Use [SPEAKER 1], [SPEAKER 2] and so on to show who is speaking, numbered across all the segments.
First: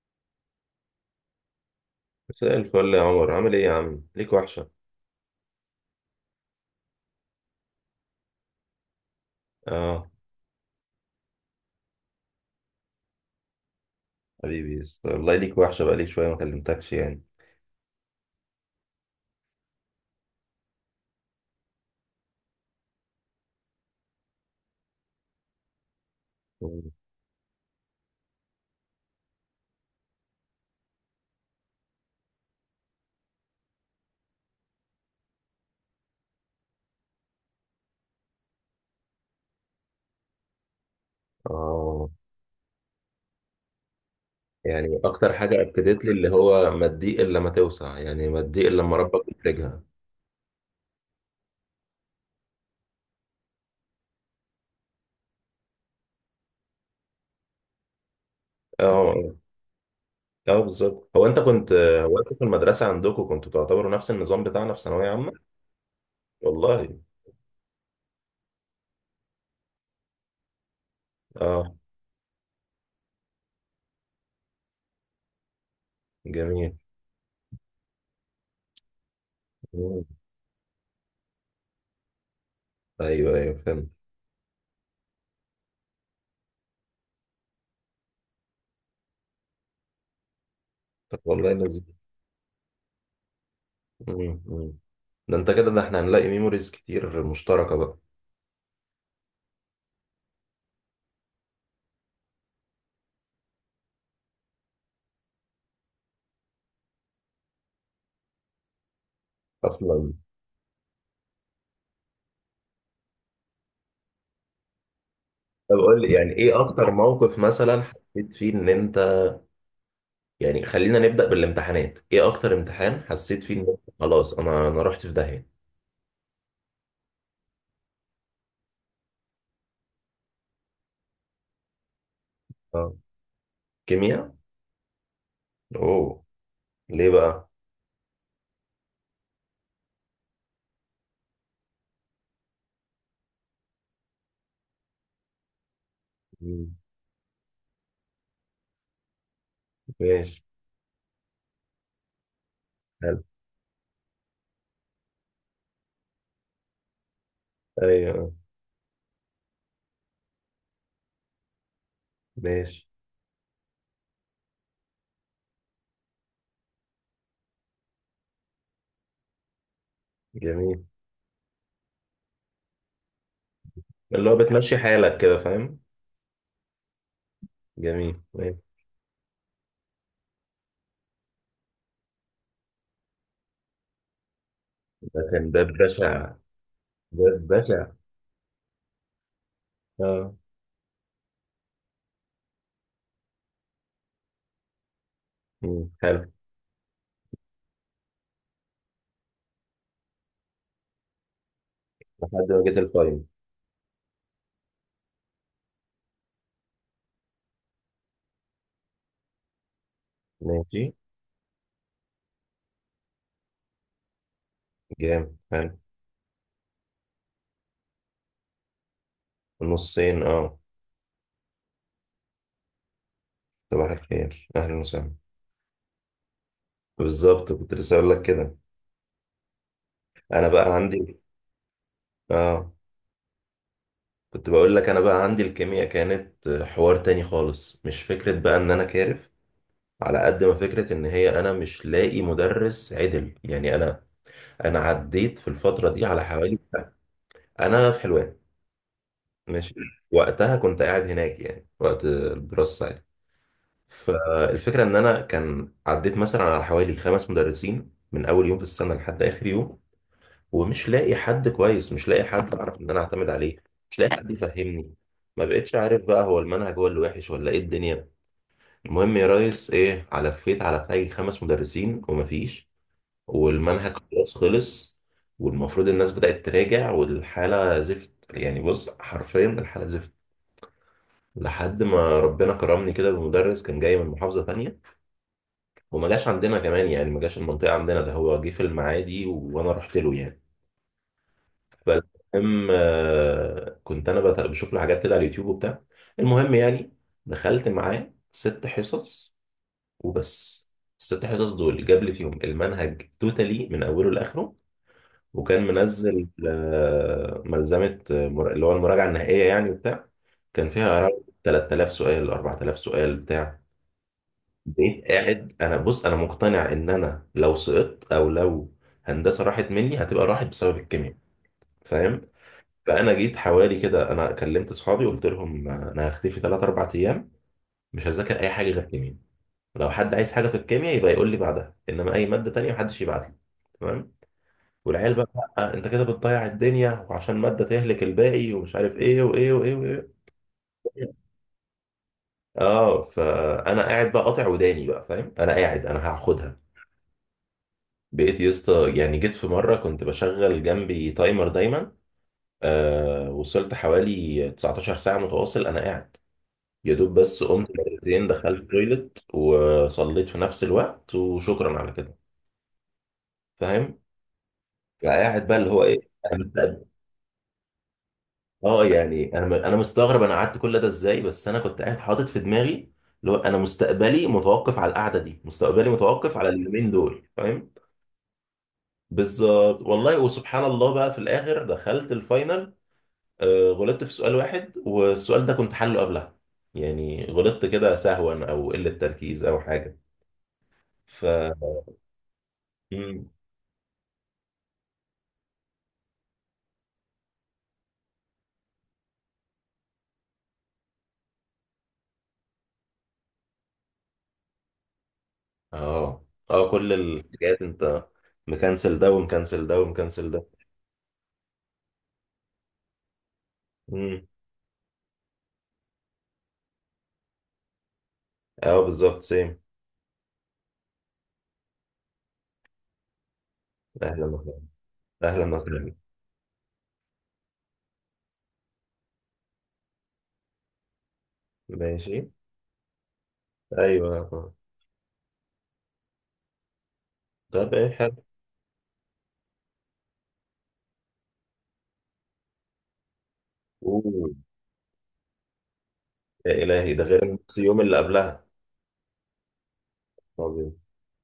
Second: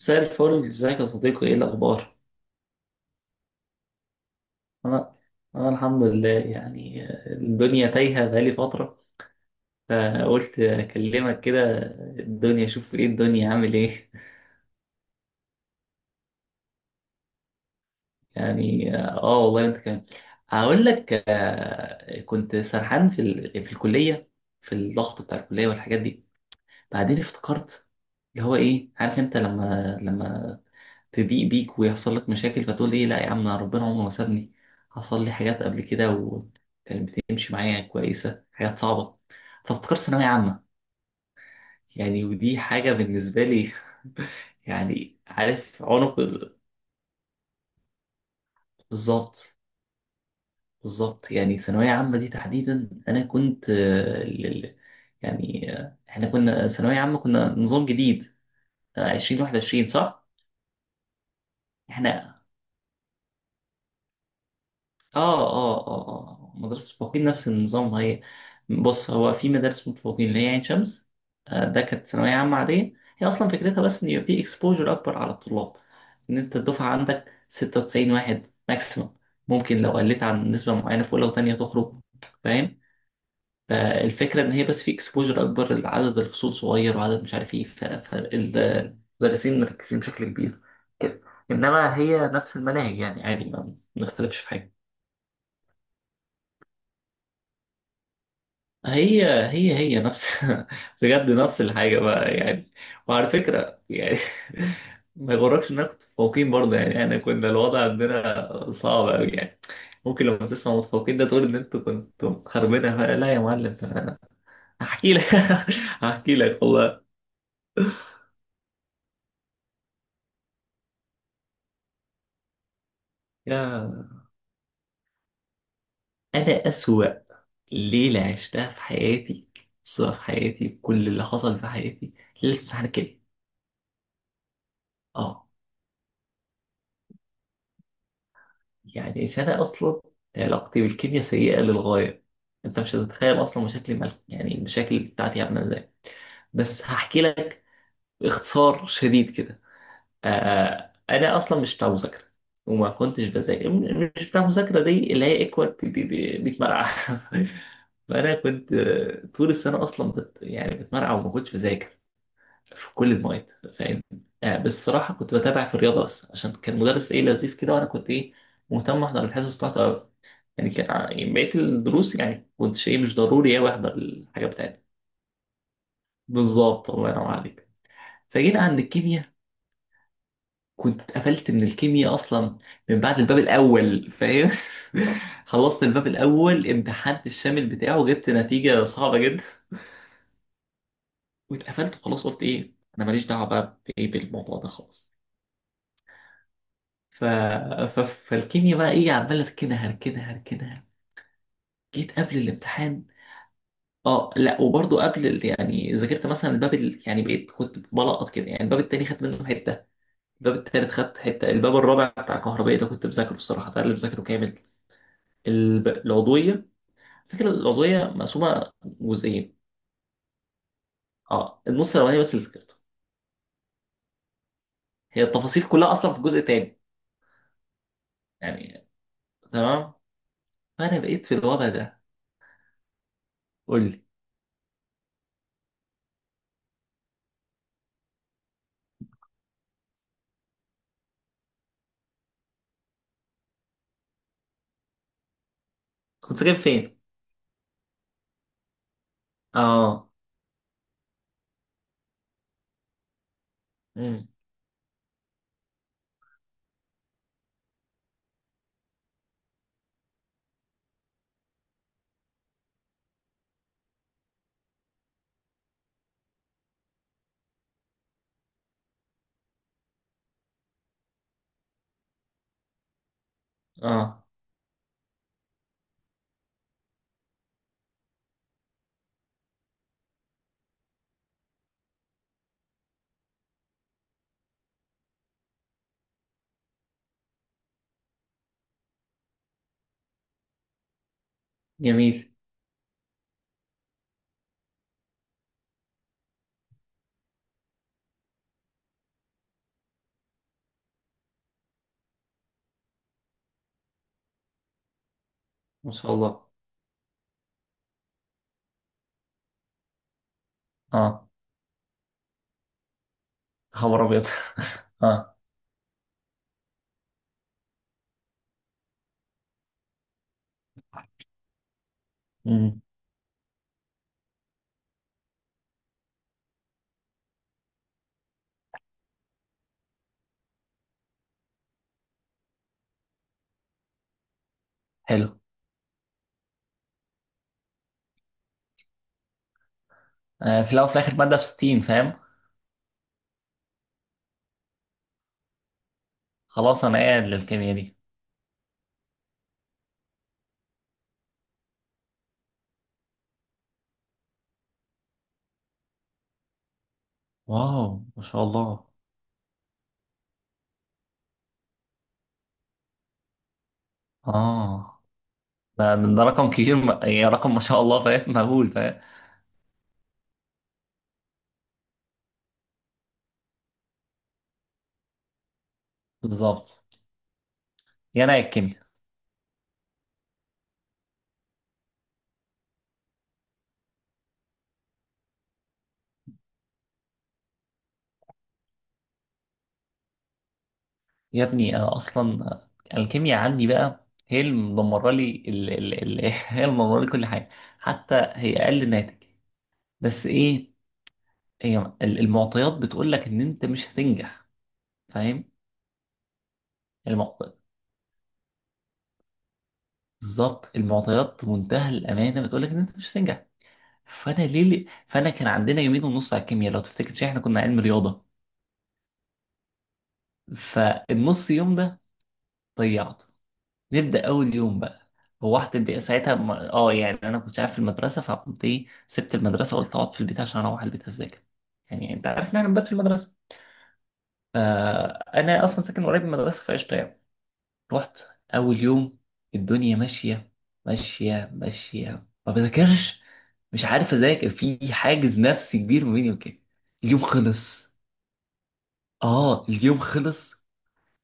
[SPEAKER 1] مساء الفل، ازيك يا صديقي؟ ايه الاخبار؟
[SPEAKER 2] مساء الفل يا عمر، عامل ايه يا عم؟ ليك وحشة.
[SPEAKER 1] انا انا الحمد لله يعني. الدنيا تايهه بقالي فتره،
[SPEAKER 2] اه.
[SPEAKER 1] فقلت اكلمك كده. الدنيا شوف، ايه الدنيا عامل ايه؟
[SPEAKER 2] حبيبي والله ليك وحشة بقالي شوية ما كلمتكش يعني.
[SPEAKER 1] يعني اه والله انت كمان. هقول لك كنت سرحان في في الكليه، في الضغط بتاع الكليه والحاجات دي.
[SPEAKER 2] مم.
[SPEAKER 1] بعدين افتكرت اللي هو ايه، عارف انت لما تضيق بيك ويحصل لك مشاكل فتقول ايه؟ لا يا عم، أنا ربنا عمره ما سابني. حصل لي حاجات قبل كده وكانت بتمشي معايا كويسة، حاجات صعبة، فافتكرت ثانوية عامة،
[SPEAKER 2] اه،
[SPEAKER 1] يعني ودي حاجة بالنسبة لي.
[SPEAKER 2] يعني
[SPEAKER 1] يعني
[SPEAKER 2] اكتر حاجة
[SPEAKER 1] عارف
[SPEAKER 2] اكدت لي
[SPEAKER 1] عنق
[SPEAKER 2] اللي هو ما تضيق الا لما توسع، يعني ما تضيق الا لما ربك
[SPEAKER 1] بالظبط.
[SPEAKER 2] يفرجها.
[SPEAKER 1] بالظبط، يعني ثانوية عامة دي تحديدا أنا كنت يعني احنا كنا ثانوية عامة، كنا نظام جديد،
[SPEAKER 2] اه.
[SPEAKER 1] عشرين
[SPEAKER 2] اه
[SPEAKER 1] واحد وعشرين، صح؟
[SPEAKER 2] آه، بالظبط. هو انت
[SPEAKER 1] احنا
[SPEAKER 2] في المدرسة عندكم كنتوا تعتبروا نفس النظام بتاعنا في ثانوية عامة؟
[SPEAKER 1] اه اه اه آه. مدرسة
[SPEAKER 2] والله.
[SPEAKER 1] المتفوقين نفس النظام هي. بص، هو في مدارس متفوقين اللي هي عين شمس.
[SPEAKER 2] اه.
[SPEAKER 1] ده كانت ثانوية عامة عادية. هي أصلا فكرتها بس إن يبقى في اكسبوجر أكبر على الطلاب، إن أنت
[SPEAKER 2] جميل.
[SPEAKER 1] الدفعة عندك 96 واحد ماكسيمم. ممكن لو
[SPEAKER 2] مم.
[SPEAKER 1] قلت عن نسبة معينة في أولى وتانية تخرج، فاهم؟
[SPEAKER 2] ايوه ايوه فهمت.
[SPEAKER 1] فالفكرة إن هي بس في اكسبوجر أكبر، لعدد الفصول صغير وعدد مش عارف إيه، فالمدرسين مركزين بشكل كبير
[SPEAKER 2] طب
[SPEAKER 1] كده.
[SPEAKER 2] والله لذيذ.
[SPEAKER 1] إنما هي نفس المناهج يعني، عادي، ما بنختلفش
[SPEAKER 2] مم،
[SPEAKER 1] في
[SPEAKER 2] مم.
[SPEAKER 1] حاجة.
[SPEAKER 2] ده انت كده، ده احنا هنلاقي ميموريز كتير مشتركة بقى.
[SPEAKER 1] هي نفس. بجد نفس الحاجة بقى يعني. وعلى فكرة يعني، ما يغركش اننا كنت متفوقين برضه، يعني احنا كنا الوضع عندنا صعب أوي يعني.
[SPEAKER 2] اصلا.
[SPEAKER 1] ممكن لما تسمع متفوقين ده تقول ان انتوا كنتوا خربانة بقى. لا يا معلم، ده أنا هحكي لك.
[SPEAKER 2] طب قول لي يعني
[SPEAKER 1] هحكي
[SPEAKER 2] ايه
[SPEAKER 1] لك
[SPEAKER 2] اكتر
[SPEAKER 1] والله.
[SPEAKER 2] موقف مثلا حسيت فيه ان انت. يعني خلينا نبدأ بالامتحانات. ايه اكتر امتحان حسيت فيه ان
[SPEAKER 1] يا
[SPEAKER 2] انت خلاص انا رحت في داهية؟
[SPEAKER 1] انا أسوأ ليلة عشتها في حياتي، أسوأ في حياتي، كل اللي حصل في حياتي ليلة امتحان
[SPEAKER 2] اه.
[SPEAKER 1] الكيمياء.
[SPEAKER 2] كيمياء.
[SPEAKER 1] اه،
[SPEAKER 2] اوه. ليه بقى؟
[SPEAKER 1] يعني انا اصلا علاقتي بالكيمياء سيئه للغايه. انت مش هتتخيل اصلا مشاكلي مع، يعني المشاكل بتاعتي عامله ازاي.
[SPEAKER 2] مم.
[SPEAKER 1] بس هحكي لك باختصار شديد كده.
[SPEAKER 2] ماشي.
[SPEAKER 1] انا اصلا مش بتاع مذاكره، وما
[SPEAKER 2] حلو.
[SPEAKER 1] كنتش بذاكر مش بتاع مذاكره، دي اللي هي اكوال بيتمرقع.
[SPEAKER 2] ايوه.
[SPEAKER 1] فانا كنت، طول السنه اصلا يعني بتمرقع وما كنتش بذاكر
[SPEAKER 2] ماشي.
[SPEAKER 1] في كل المواد، فاهم؟ آه بس الصراحه كنت بتابع في الرياضه بس، عشان كان مدرس ايه لذيذ كده، وانا كنت ايه مهتم احضر الحصص بتاعته قوي. يعني
[SPEAKER 2] جميل.
[SPEAKER 1] كان يعني بقيه الدروس يعني كنت ايه مش ضروري قوي احضر
[SPEAKER 2] اللي هو
[SPEAKER 1] الحاجه
[SPEAKER 2] بتمشي
[SPEAKER 1] بتاعتي.
[SPEAKER 2] حالك كده، فاهم.
[SPEAKER 1] بالظبط، الله ينور عليك.
[SPEAKER 2] جميل، ماشي.
[SPEAKER 1] فجينا عند الكيمياء، كنت اتقفلت من الكيمياء اصلا من بعد الباب الاول، فاهم؟
[SPEAKER 2] ده كان باب
[SPEAKER 1] خلصت الباب
[SPEAKER 2] بشع.
[SPEAKER 1] الاول، امتحنت
[SPEAKER 2] باب
[SPEAKER 1] الشامل
[SPEAKER 2] بشع.
[SPEAKER 1] بتاعه، جبت نتيجه صعبه جدا،
[SPEAKER 2] اه.
[SPEAKER 1] واتقفلت وخلاص. قلت ايه انا ماليش دعوه بقى بايه، بالموضوع ده خالص.
[SPEAKER 2] مم. حلو.
[SPEAKER 1] ف... فالكيميا بقى ايه، عمال اركنها اركنها. جيت
[SPEAKER 2] لحد
[SPEAKER 1] قبل
[SPEAKER 2] ما جيت
[SPEAKER 1] الامتحان،
[SPEAKER 2] الفاينل.
[SPEAKER 1] اه لا، وبرضه قبل يعني ذاكرت مثلا الباب يعني بقيت كنت بلقط كده، يعني الباب التاني خدت منه حته، الباب
[SPEAKER 2] ماشي.
[SPEAKER 1] التالت خدت حته، الباب الرابع بتاع كهربائي ده كنت بذاكره الصراحه، ده اللي بذاكره كامل.
[SPEAKER 2] جامد، حلو.
[SPEAKER 1] العضويه، فكرة العضويه مقسومه جزئين.
[SPEAKER 2] نصين، اه.
[SPEAKER 1] اه، النص الاولاني بس اللي ذاكرته،
[SPEAKER 2] صباح الخير، اهلا وسهلا.
[SPEAKER 1] هي التفاصيل كلها اصلا في الجزء التاني،
[SPEAKER 2] بالظبط، كنت لسه اقول لك كده.
[SPEAKER 1] يعني. تمام.
[SPEAKER 2] انا بقى
[SPEAKER 1] فانا
[SPEAKER 2] عندي.
[SPEAKER 1] بقيت في الوضع ده.
[SPEAKER 2] اه.
[SPEAKER 1] قول لي.
[SPEAKER 2] كنت بقول لك، انا بقى عندي الكيمياء كانت حوار تاني خالص. مش فكرة بقى ان انا كارف، على قد ما فكرة ان هي انا مش لاقي مدرس عدل. يعني انا. انا عديت في الفترة دي على
[SPEAKER 1] كنت جايب
[SPEAKER 2] حوالي.
[SPEAKER 1] فين؟
[SPEAKER 2] انا في حلوان. ماشي.
[SPEAKER 1] اه.
[SPEAKER 2] وقتها كنت قاعد هناك يعني وقت الدراسة ساعتها.
[SPEAKER 1] امم.
[SPEAKER 2] فالفكرة ان انا كان عديت مثلا على حوالي 5 مدرسين من اول يوم في السنة لحد اخر يوم. ومش لاقي حد كويس، مش لاقي حد اعرف ان انا اعتمد عليه. مش لاقي حد يفهمني. ما بقتش عارف بقى هو المنهج هو اللي وحش ولا ايه الدنيا. المهم يا ريس، ايه، علفيت على بتاعي 5 مدرسين ومفيش. والمنهج
[SPEAKER 1] اه.
[SPEAKER 2] خلاص خلص. والمفروض الناس بدأت تراجع والحالة زفت. يعني بص حرفيا الحالة زفت. لحد ما ربنا كرمني كده بمدرس كان جاي من محافظة تانية. وما جاش عندنا كمان، يعني ما جاش المنطقة عندنا ده. هو جه في المعادي وانا رحت له يعني.
[SPEAKER 1] جميل.
[SPEAKER 2] فالمهم كنت بشوف له حاجات كده على اليوتيوب وبتاع. المهم يعني دخلت معاه 6 حصص. وبس. الست حصص دول جاب لي فيهم المنهج توتالي من اوله لاخره. وكان
[SPEAKER 1] ما شاء
[SPEAKER 2] منزل
[SPEAKER 1] الله.
[SPEAKER 2] ملزمه، اللي هو المراجعه النهائيه يعني وبتاع. كان فيها حوالي
[SPEAKER 1] اه،
[SPEAKER 2] 3,000 سؤال 4,000 سؤال بتاع.
[SPEAKER 1] خبر ابيض.
[SPEAKER 2] بقيت
[SPEAKER 1] اه.
[SPEAKER 2] قاعد انا بص، انا مقتنع ان انا لو سقطت، او لو هندسه راحت مني هتبقى راحت بسبب الكيمياء، فاهم.
[SPEAKER 1] مم.
[SPEAKER 2] فانا جيت حوالي كده، انا كلمت اصحابي قلت لهم انا هختفي 3 4 ايام. مش هذاكر اي حاجه غير كيمياء. لو حد عايز حاجه في الكيمياء يبقى يقول لي بعدها، انما اي ماده تانية محدش يبعت لي. تمام. والعيال بقى:
[SPEAKER 1] حلو.
[SPEAKER 2] لأ، انت كده بتضيع الدنيا، وعشان ماده تهلك الباقي، ومش عارف ايه وايه وايه وايه.
[SPEAKER 1] آه، في الاول وفي الاخر ماده في 60، فاهم؟
[SPEAKER 2] اه. فانا قاعد بقى قاطع وداني، بقى فاهم انا قاعد انا هاخدها.
[SPEAKER 1] خلاص انا قاعد للكيمياء دي.
[SPEAKER 2] بقيت يا اسطى يعني جيت في مره كنت بشغل جنبي تايمر دايما. وصلت حوالي 19 ساعه متواصل انا قاعد. يا دوب بس قمت
[SPEAKER 1] واو، ما
[SPEAKER 2] مرتين
[SPEAKER 1] شاء
[SPEAKER 2] دخلت
[SPEAKER 1] الله.
[SPEAKER 2] التويلت وصليت في نفس الوقت، وشكرا على كده، فاهم.
[SPEAKER 1] اه،
[SPEAKER 2] فقاعد بقى اللي هو
[SPEAKER 1] ده,
[SPEAKER 2] ايه
[SPEAKER 1] ده ده
[SPEAKER 2] انا
[SPEAKER 1] رقم كبير،
[SPEAKER 2] مستقبل.
[SPEAKER 1] يعني رقم ما شاء الله، فاهم؟ مهول،
[SPEAKER 2] اه
[SPEAKER 1] فاهم؟
[SPEAKER 2] يعني انا انا مستغرب انا قعدت كل ده ازاي، بس انا كنت قاعد حاطط في دماغي اللي هو انا مستقبلي متوقف على القعده دي، مستقبلي متوقف على
[SPEAKER 1] بالظبط،
[SPEAKER 2] اليومين دول، فاهم.
[SPEAKER 1] يا انا يا الكيمياء.
[SPEAKER 2] بالظبط. والله وسبحان الله بقى في الاخر دخلت الفاينل. غلطت في سؤال واحد والسؤال ده كنت حله قبلها. يعني غلطت كده سهوا او قله تركيز او حاجه. ف
[SPEAKER 1] يا ابني انا اصلا الكيمياء عندي بقى هي اللي مدمره لي هي اللي مدمره لي كل حاجه. حتى هي اقل ناتج، بس ايه، هي المعطيات بتقول لك ان انت مش هتنجح، فاهم؟
[SPEAKER 2] اه. اه، كل
[SPEAKER 1] المعطيات،
[SPEAKER 2] الحاجات انت. مكنسل ده ومكنسل ده ومكنسل ده.
[SPEAKER 1] بالظبط، المعطيات بمنتهى الامانه بتقول لك ان انت مش هتنجح.
[SPEAKER 2] امم.
[SPEAKER 1] فانا كان عندنا يومين ونص على الكيمياء لو تفتكر، شيء احنا كنا علم رياضه.
[SPEAKER 2] اه بالظبط سيم.
[SPEAKER 1] فالنص يوم ده ضيعته.
[SPEAKER 2] اهلا
[SPEAKER 1] نبدا اول
[SPEAKER 2] وسهلا.
[SPEAKER 1] يوم بقى،
[SPEAKER 2] اهلا
[SPEAKER 1] روحت
[SPEAKER 2] وسهلا.
[SPEAKER 1] البيت ساعتها، اه يعني انا كنت عارف في المدرسه، فقمت ايه، سبت المدرسه وقلت اقعد في البيت، عشان اروح البيت اذاكر. يعني انت
[SPEAKER 2] ماشي.
[SPEAKER 1] عارف ان احنا بنبات في المدرسه،
[SPEAKER 2] ايوه.
[SPEAKER 1] انا اصلا ساكن قريب من المدرسه فقشطه يعني.
[SPEAKER 2] طب ايه،
[SPEAKER 1] رحت،
[SPEAKER 2] حلو.
[SPEAKER 1] اول يوم الدنيا ماشيه، ماشيه، ما بذاكرش، مش عارف
[SPEAKER 2] اوه.
[SPEAKER 1] اذاكر، في حاجز نفسي كبير ما بيني
[SPEAKER 2] يا
[SPEAKER 1] وكده.
[SPEAKER 2] الهي، ده
[SPEAKER 1] اليوم
[SPEAKER 2] غير النص يوم
[SPEAKER 1] خلص،
[SPEAKER 2] اللي قبلها.
[SPEAKER 1] اه اليوم
[SPEAKER 2] طب.
[SPEAKER 1] خلص،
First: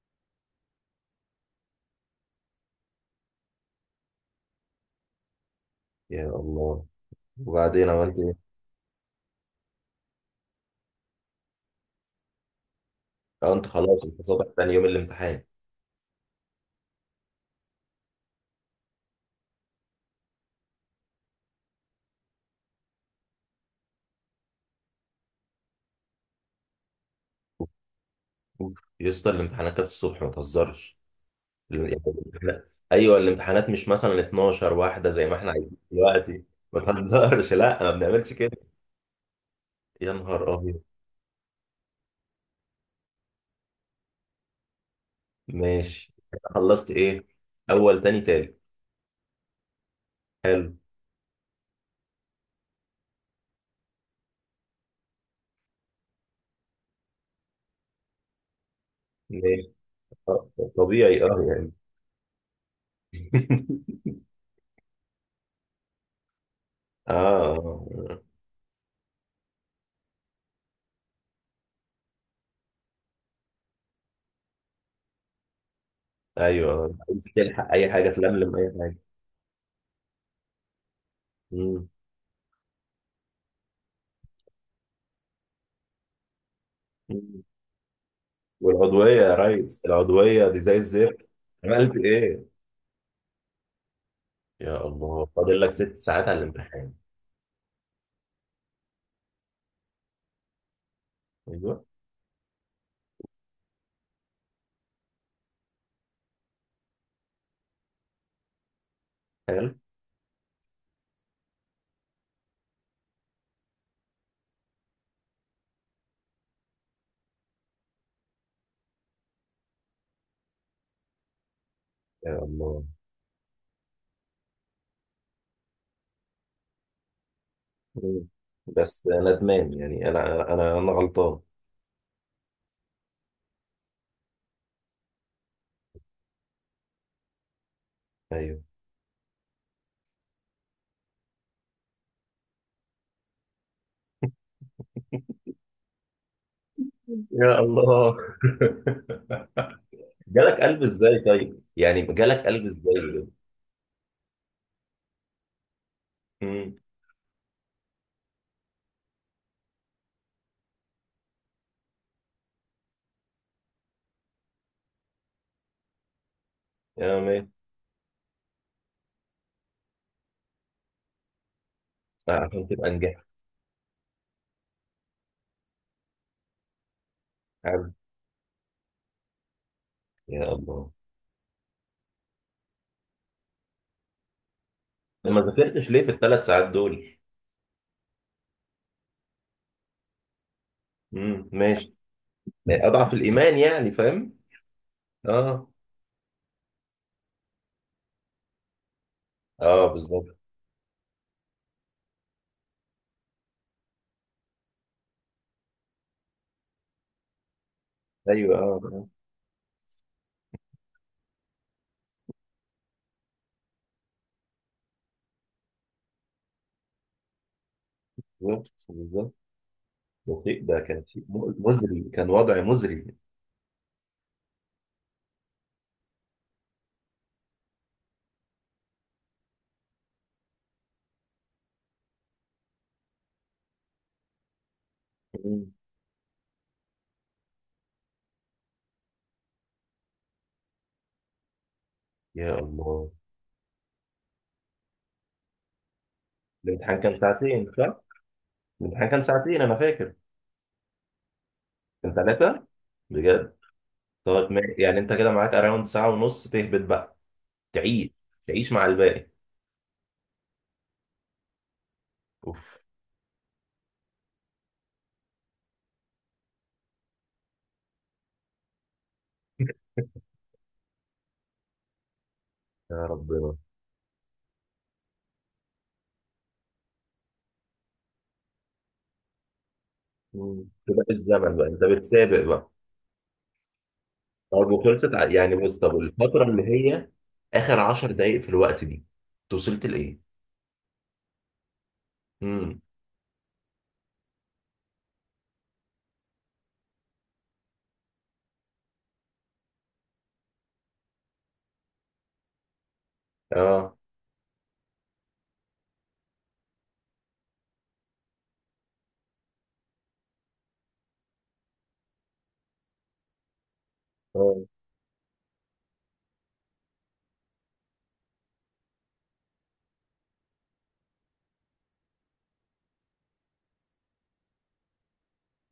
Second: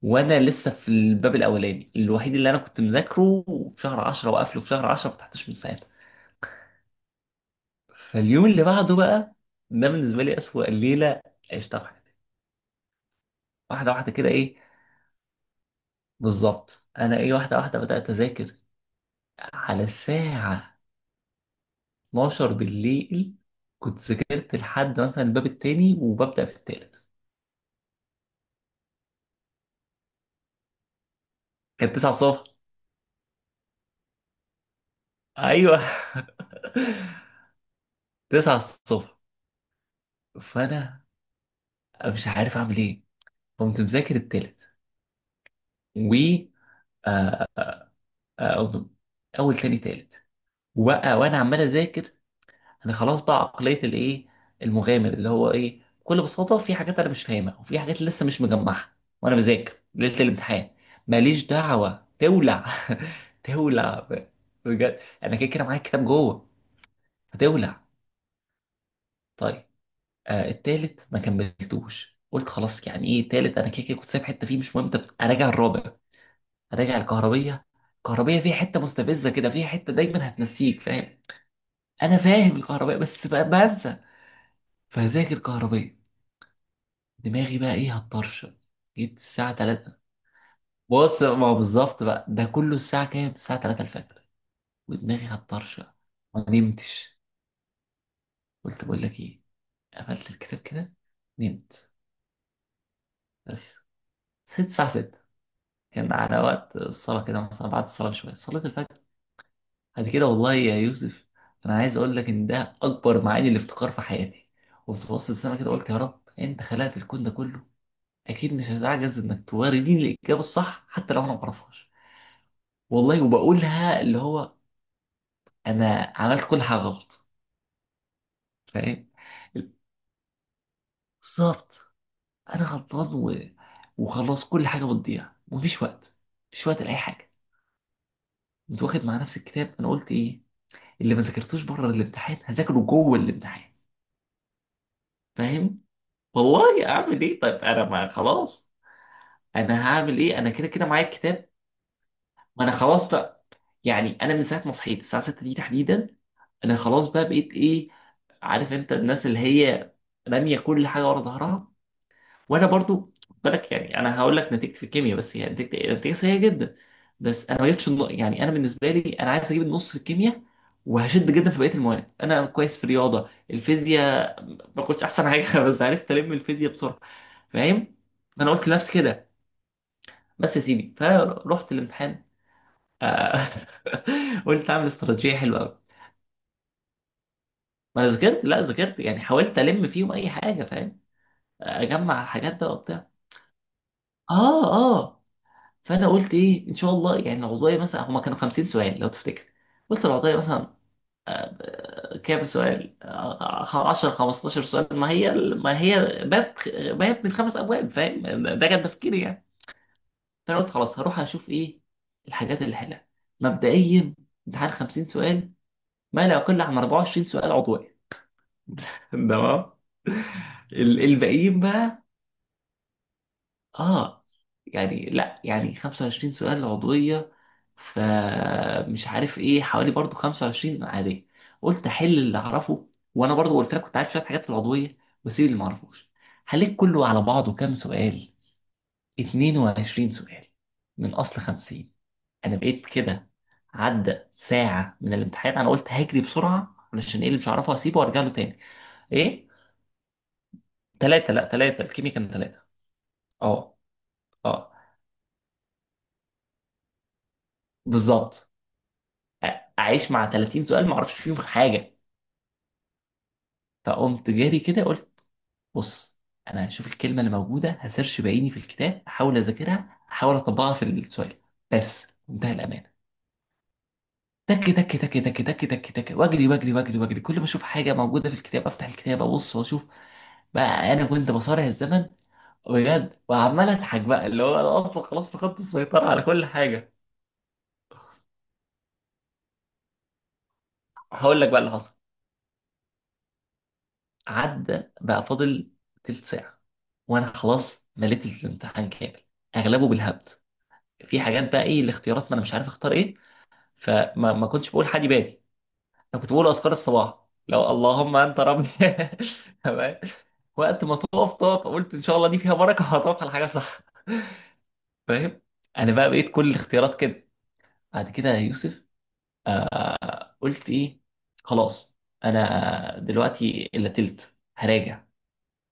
[SPEAKER 1] وانا لسه في الباب الاولاني الوحيد اللي انا كنت مذاكره في شهر 10 وقافله في شهر 10، ما فتحتوش من ساعتها.
[SPEAKER 2] يا الله. وبعدين عملت ايه؟
[SPEAKER 1] فاليوم اللي بعده بقى، ده بالنسبه لي اسوأ ليله عشتها في حياتي.
[SPEAKER 2] اه انت
[SPEAKER 1] واحده
[SPEAKER 2] خلاص،
[SPEAKER 1] واحده
[SPEAKER 2] انت
[SPEAKER 1] كده
[SPEAKER 2] صبح
[SPEAKER 1] ايه،
[SPEAKER 2] تاني يوم الامتحان.
[SPEAKER 1] بالظبط، انا ايه واحده واحده بدات اذاكر، على الساعه 12 بالليل. كنت ذاكرت لحد مثلا الباب التاني وببدأ في التالت.
[SPEAKER 2] أوف، أوف. يا اسطى الامتحانات كانت الصبح، ما تهزرش.
[SPEAKER 1] كانت
[SPEAKER 2] يعني
[SPEAKER 1] 9 الصبح،
[SPEAKER 2] ايوه الامتحانات مش مثلا 12 واحده زي ما احنا عايزين
[SPEAKER 1] ايوه.
[SPEAKER 2] دلوقتي. ما تهزرش، لا ما بنعملش
[SPEAKER 1] 9
[SPEAKER 2] كده.
[SPEAKER 1] الصبح.
[SPEAKER 2] يا نهار أبيض.
[SPEAKER 1] فانا مش عارف اعمل ايه، قمت مذاكر التالت،
[SPEAKER 2] ماشي.
[SPEAKER 1] و
[SPEAKER 2] خلصت إيه؟ أول تاني تالت.
[SPEAKER 1] آه، اول تاني تالت.
[SPEAKER 2] حلو.
[SPEAKER 1] وبقى وانا عمال اذاكر، انا خلاص بقى عقليه الايه، المغامر، اللي هو ايه، بكل بساطه في حاجات انا مش فاهمها، وفي حاجات لسه مش مجمعها، وانا
[SPEAKER 2] ماشي.
[SPEAKER 1] بذاكر ليله
[SPEAKER 2] آه،
[SPEAKER 1] الامتحان.
[SPEAKER 2] طبيعي أه
[SPEAKER 1] ماليش
[SPEAKER 2] يعني.
[SPEAKER 1] دعوه، تولع. تولع بجد انا كده كده معايا الكتاب جوه،
[SPEAKER 2] آه
[SPEAKER 1] هتولع.
[SPEAKER 2] آه.
[SPEAKER 1] طيب. آه، التالت ما كملتوش. قلت خلاص، يعني ايه التالت، انا كده كده كنت سايب حته فيه مش مهم، طب اراجع الرابع،
[SPEAKER 2] أيوه،
[SPEAKER 1] اراجع
[SPEAKER 2] عايز
[SPEAKER 1] الكهربيه.
[SPEAKER 2] تلحق أي حاجة
[SPEAKER 1] الكهربيه فيها
[SPEAKER 2] تلملم أي
[SPEAKER 1] حته
[SPEAKER 2] حاجة.
[SPEAKER 1] مستفزه كده، فيها حته دايما هتنسيك، فاهم؟
[SPEAKER 2] مم.
[SPEAKER 1] انا فاهم الكهربائي بس بنسى. فهذاكر كهربائي،
[SPEAKER 2] مم.
[SPEAKER 1] دماغي بقى ايه، هتطرشق.
[SPEAKER 2] والعضوية
[SPEAKER 1] جيت
[SPEAKER 2] يا
[SPEAKER 1] الساعة
[SPEAKER 2] ريس،
[SPEAKER 1] 3،
[SPEAKER 2] العضوية دي زي الزفت.
[SPEAKER 1] بص ما هو
[SPEAKER 2] عملت
[SPEAKER 1] بالظبط بقى،
[SPEAKER 2] إيه؟
[SPEAKER 1] ده كله الساعة كام؟ الساعة 3 الفجر،
[SPEAKER 2] يا
[SPEAKER 1] ودماغي
[SPEAKER 2] الله، فاضل لك
[SPEAKER 1] هتطرشق.
[SPEAKER 2] 6 ساعات على
[SPEAKER 1] ما
[SPEAKER 2] الامتحان.
[SPEAKER 1] نمتش. قلت بقول لك ايه، قفلت الكتاب كده،
[SPEAKER 2] أيوه.
[SPEAKER 1] نمت. بس صحيت الساعة 6، كان على وقت الصلاة كده، مثلا بعد الصلاة بشوية، صليت الفجر.
[SPEAKER 2] حلو.
[SPEAKER 1] بعد كده والله يا يوسف، أنا عايز أقول لك إن ده أكبر معاني الافتقار في حياتي. قمت بص للسما كده، قلت يا رب أنت خلقت الكون ده كله، أكيد مش هتعجز إنك تورديني الإجابة الصح حتى لو أنا ما أعرفهاش.
[SPEAKER 2] يا الله.
[SPEAKER 1] والله. وبقولها، اللي هو انا عملت كل حاجه غلط،
[SPEAKER 2] مم.
[SPEAKER 1] فاهم؟
[SPEAKER 2] بس ندمان يعني، أنا غلطان.
[SPEAKER 1] بالظبط. انا غلطان وخلاص، كل حاجه بتضيع، ومفيش وقت، مفيش وقت لاي حاجه.
[SPEAKER 2] أيوه.
[SPEAKER 1] كنت واخد مع نفس الكتاب، انا قلت ايه، اللي ما ذاكرتوش بره الامتحان هذاكره جوه الامتحان، فاهم؟ والله اعمل ايه؟ طيب
[SPEAKER 2] يا
[SPEAKER 1] انا ما
[SPEAKER 2] الله.
[SPEAKER 1] خلاص، انا هعمل ايه، انا
[SPEAKER 2] جالك
[SPEAKER 1] كده
[SPEAKER 2] قلب
[SPEAKER 1] كده معايا
[SPEAKER 2] ازاي
[SPEAKER 1] الكتاب.
[SPEAKER 2] طيب؟ يعني جالك قلب
[SPEAKER 1] ما انا خلاص
[SPEAKER 2] ازاي؟
[SPEAKER 1] بقى، يعني انا من ساعه ما صحيت الساعه 6 دي تحديدا، انا
[SPEAKER 2] امم.
[SPEAKER 1] خلاص بقى بقيت ايه، عارف انت الناس اللي هي راميه كل حاجه ورا ظهرها. وانا برضو، خد بالك، يعني انا هقول لك نتيجتي في الكيمياء، بس هي نتيجتي، نتيجة سيئه جدا،
[SPEAKER 2] يا مات.
[SPEAKER 1] بس انا ما جبتش يعني انا بالنسبه لي انا عايز اجيب النص في الكيمياء، وهشد جدا في بقيه المواد، انا
[SPEAKER 2] عشان
[SPEAKER 1] كويس في
[SPEAKER 2] تبقى نجحت.
[SPEAKER 1] الرياضه الفيزياء، ما كنتش احسن حاجه. بس عرفت الم الفيزياء بسرعه،
[SPEAKER 2] حلو.
[SPEAKER 1] فاهم؟ انا قلت لنفسي كده.
[SPEAKER 2] يا
[SPEAKER 1] بس يا
[SPEAKER 2] الله.
[SPEAKER 1] سيدي، فرحت الامتحان آه، قلت اعمل
[SPEAKER 2] طب
[SPEAKER 1] استراتيجيه
[SPEAKER 2] ما
[SPEAKER 1] حلوه قوي.
[SPEAKER 2] ذاكرتش ليه في الثلاث ساعات دول؟
[SPEAKER 1] ما انا ذاكرت، لا ذاكرت يعني، حاولت الم فيهم اي حاجه، فاهم؟
[SPEAKER 2] امم، ماشي.
[SPEAKER 1] اجمع حاجات بقى
[SPEAKER 2] يعني
[SPEAKER 1] وبتاع.
[SPEAKER 2] اضعف الايمان يعني، فاهم؟
[SPEAKER 1] اه اه.
[SPEAKER 2] اه،
[SPEAKER 1] فانا قلت ايه، ان شاء الله يعني، العضويه مثلا هما كانوا 50 سؤال لو تفتكر.
[SPEAKER 2] اه.
[SPEAKER 1] قلت العضويه
[SPEAKER 2] بالظبط.
[SPEAKER 1] مثلا كام سؤال، 10 15 سؤال، ما هي باب، باب من خمس ابواب، فاهم؟
[SPEAKER 2] ايوه
[SPEAKER 1] ده
[SPEAKER 2] اه
[SPEAKER 1] كان
[SPEAKER 2] آه.
[SPEAKER 1] تفكيري يعني. فانا قلت خلاص، هروح اشوف ايه الحاجات اللي حلها. مبدئيا امتحان 50 سؤال، ما لا يقل عن 24 سؤال عضويه.
[SPEAKER 2] بالظبط، بالظبط.
[SPEAKER 1] تمام.
[SPEAKER 2] ده شيء، ده كان شيء
[SPEAKER 1] الباقيين
[SPEAKER 2] مزري،
[SPEAKER 1] بقى،
[SPEAKER 2] كان وضع مزري.
[SPEAKER 1] اه، يعني لا يعني 25 سؤال عضوية، فمش عارف ايه، حوالي برضو 25 عادية. قلت احل اللي اعرفه، وانا برضو قلت لك كنت عارف شوية حاجات في العضوية، واسيب اللي ما
[SPEAKER 2] مم.
[SPEAKER 1] اعرفوش. حليت كله على بعضه كام سؤال؟ 22 سؤال من اصل 50. انا
[SPEAKER 2] يا
[SPEAKER 1] بقيت
[SPEAKER 2] الله.
[SPEAKER 1] كده، عدى ساعة من الامتحان، انا قلت هجري بسرعة،
[SPEAKER 2] الامتحان كان
[SPEAKER 1] علشان ايه اللي مش
[SPEAKER 2] ساعتين
[SPEAKER 1] هعرفه
[SPEAKER 2] صح؟
[SPEAKER 1] هسيبه وارجع له تاني.
[SPEAKER 2] الامتحان كان
[SPEAKER 1] ايه،
[SPEAKER 2] ساعتين انا فاكر.
[SPEAKER 1] ثلاثة، لا ثلاثة،
[SPEAKER 2] كان
[SPEAKER 1] الكيمياء كان ثلاثة.
[SPEAKER 2] ثلاثة. بجد.
[SPEAKER 1] اه
[SPEAKER 2] طب
[SPEAKER 1] اه،
[SPEAKER 2] يعني انت كده معاك اراوند ساعة ونص تهبط بقى. تعيش.
[SPEAKER 1] بالظبط.
[SPEAKER 2] تعيش مع الباقي.
[SPEAKER 1] اعيش مع 30 سؤال ما اعرفش فيهم حاجه.
[SPEAKER 2] اوف.
[SPEAKER 1] فقمت جاري كده قلت، بص، انا هشوف الكلمه اللي موجوده هسيرش بعيني في الكتاب، احاول اذاكرها احاول اطبقها في السؤال، بس منتهى الامانه.
[SPEAKER 2] يا ربنا.
[SPEAKER 1] تك تك تك تك تك تك تك، واجري واجري واجري واجري، كل ما اشوف حاجه موجوده في الكتاب افتح الكتاب ابص واشوف.
[SPEAKER 2] مم.
[SPEAKER 1] بقى انا
[SPEAKER 2] سباق
[SPEAKER 1] كنت
[SPEAKER 2] الزمن بقى،
[SPEAKER 1] بصارع
[SPEAKER 2] انت
[SPEAKER 1] الزمن
[SPEAKER 2] بتسابق بقى.
[SPEAKER 1] بجد، وعمال اضحك بقى، اللي هو
[SPEAKER 2] طب
[SPEAKER 1] انا اصلا
[SPEAKER 2] وخلصت
[SPEAKER 1] خلاص
[SPEAKER 2] يعني
[SPEAKER 1] فقدت
[SPEAKER 2] بص طب
[SPEAKER 1] السيطره على
[SPEAKER 2] الفترة
[SPEAKER 1] كل
[SPEAKER 2] اللي
[SPEAKER 1] حاجه.
[SPEAKER 2] هي اخر 10 دقايق في الوقت دي انت وصلت لايه؟
[SPEAKER 1] هقول لك بقى اللي حصل.
[SPEAKER 2] امم.
[SPEAKER 1] عدى بقى، فاضل تلت ساعة، وأنا خلاص مليت الامتحان كامل، أغلبه بالهبد، في حاجات بقى إيه الاختيارات ما أنا مش عارف أختار إيه.
[SPEAKER 2] اه.
[SPEAKER 1] فما ما كنتش بقول حادي بادي، أنا كنت بقول أذكار الصباح، لو اللهم أنت ربي. تمام. وقت ما تقف تقف، قلت إن شاء الله دي فيها بركة، هتقف على حاجة صح،
[SPEAKER 2] اه.
[SPEAKER 1] فاهم؟ أنا بقى بقيت كل الاختيارات كده. بعد كده يا يوسف، قلت إيه، خلاص، أنا دلوقتي إلا تلت هراجع.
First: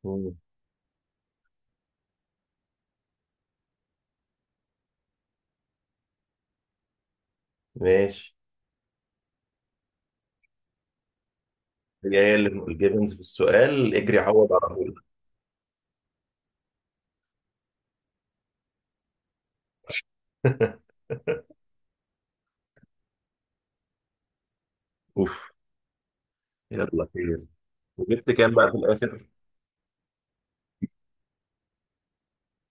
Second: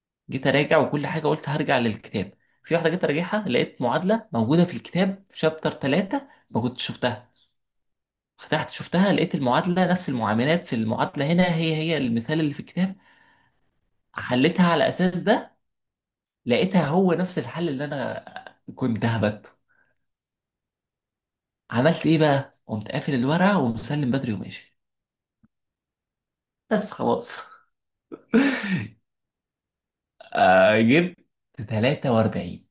[SPEAKER 2] مم.
[SPEAKER 1] جيت اراجع وكل حاجه قلت هرجع للكتاب. في واحده جيت اراجعها، لقيت معادله موجوده في الكتاب في شابتر 3 ما كنتش شفتها.
[SPEAKER 2] ماشي.
[SPEAKER 1] فتحت شفتها، لقيت المعادله نفس المعاملات في المعادله، هنا هي هي
[SPEAKER 2] هي هي
[SPEAKER 1] المثال
[SPEAKER 2] اللي
[SPEAKER 1] اللي في الكتاب،
[SPEAKER 2] الجيفنز في السؤال، اجري عوض
[SPEAKER 1] حليتها
[SPEAKER 2] على
[SPEAKER 1] على
[SPEAKER 2] طول.
[SPEAKER 1] اساس ده. لقيتها هو نفس الحل اللي انا كنت هبته. عملت ايه بقى، قمت قافل الورقه ومسلم بدري وماشي،
[SPEAKER 2] اوف.
[SPEAKER 1] بس
[SPEAKER 2] يلا
[SPEAKER 1] خلاص.
[SPEAKER 2] خير. وجبت كام بقى في الاخر؟
[SPEAKER 1] جبت 43.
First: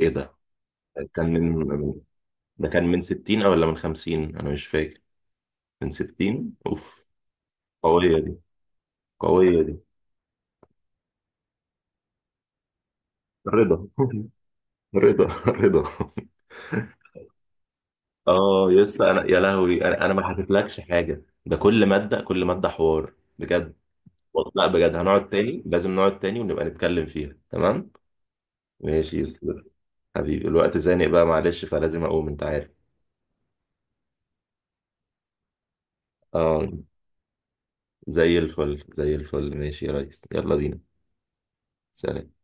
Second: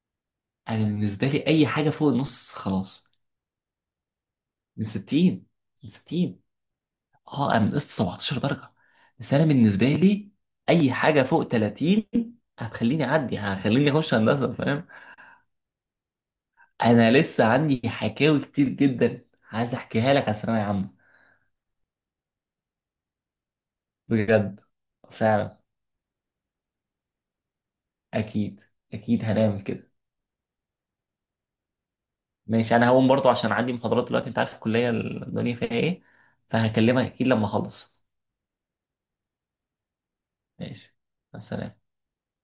[SPEAKER 2] ايه ده؟
[SPEAKER 1] انا بالنسبه
[SPEAKER 2] كان من
[SPEAKER 1] لي اي حاجه
[SPEAKER 2] من-
[SPEAKER 1] فوق النص
[SPEAKER 2] ده كان من
[SPEAKER 1] خلاص.
[SPEAKER 2] 60 او ولا من 50، انا مش
[SPEAKER 1] من
[SPEAKER 2] فاكر.
[SPEAKER 1] 60. من
[SPEAKER 2] من
[SPEAKER 1] 60،
[SPEAKER 2] 60. اوف.
[SPEAKER 1] اه. انا نقصت
[SPEAKER 2] قوية دي.
[SPEAKER 1] 17 درجه، بس انا
[SPEAKER 2] قوية دي.
[SPEAKER 1] بالنسبه لي اي حاجه فوق 30 هتخليني اعدي،
[SPEAKER 2] رضا.
[SPEAKER 1] هخليني اخش هندسه، فاهم؟
[SPEAKER 2] رضا، رضا.
[SPEAKER 1] انا لسه عندي حكاوي
[SPEAKER 2] اه
[SPEAKER 1] كتير
[SPEAKER 2] يا اسطى انا
[SPEAKER 1] جدا،
[SPEAKER 2] يا
[SPEAKER 1] عايز
[SPEAKER 2] لهوي، انا
[SPEAKER 1] احكيها لك
[SPEAKER 2] ما
[SPEAKER 1] على الثانويه
[SPEAKER 2] حكيتلكش
[SPEAKER 1] عامه.
[SPEAKER 2] حاجه، ده كل ماده، كل ماده حوار. بجد. والله
[SPEAKER 1] بجد.
[SPEAKER 2] لا بجد هنقعد
[SPEAKER 1] فعلا.
[SPEAKER 2] تاني، لازم نقعد تاني ونبقى نتكلم فيها. تمام.
[SPEAKER 1] اكيد.
[SPEAKER 2] ماشي يا
[SPEAKER 1] اكيد هنعمل
[SPEAKER 2] اسطى.
[SPEAKER 1] كده.
[SPEAKER 2] حبيبي الوقت زانق بقى، معلش، فلازم اقوم، انت عارف.
[SPEAKER 1] ماشي، انا هقوم برضو عشان عندي محاضرات دلوقتي، انت عارف الكليه الدنيا فيها ايه.
[SPEAKER 2] اه.
[SPEAKER 1] فهكلمك اكيد لما اخلص.
[SPEAKER 2] زي الفل، زي الفل. ماشي يا ريس، يلا بينا.
[SPEAKER 1] ماشي، مع السلامه.
[SPEAKER 2] سلام.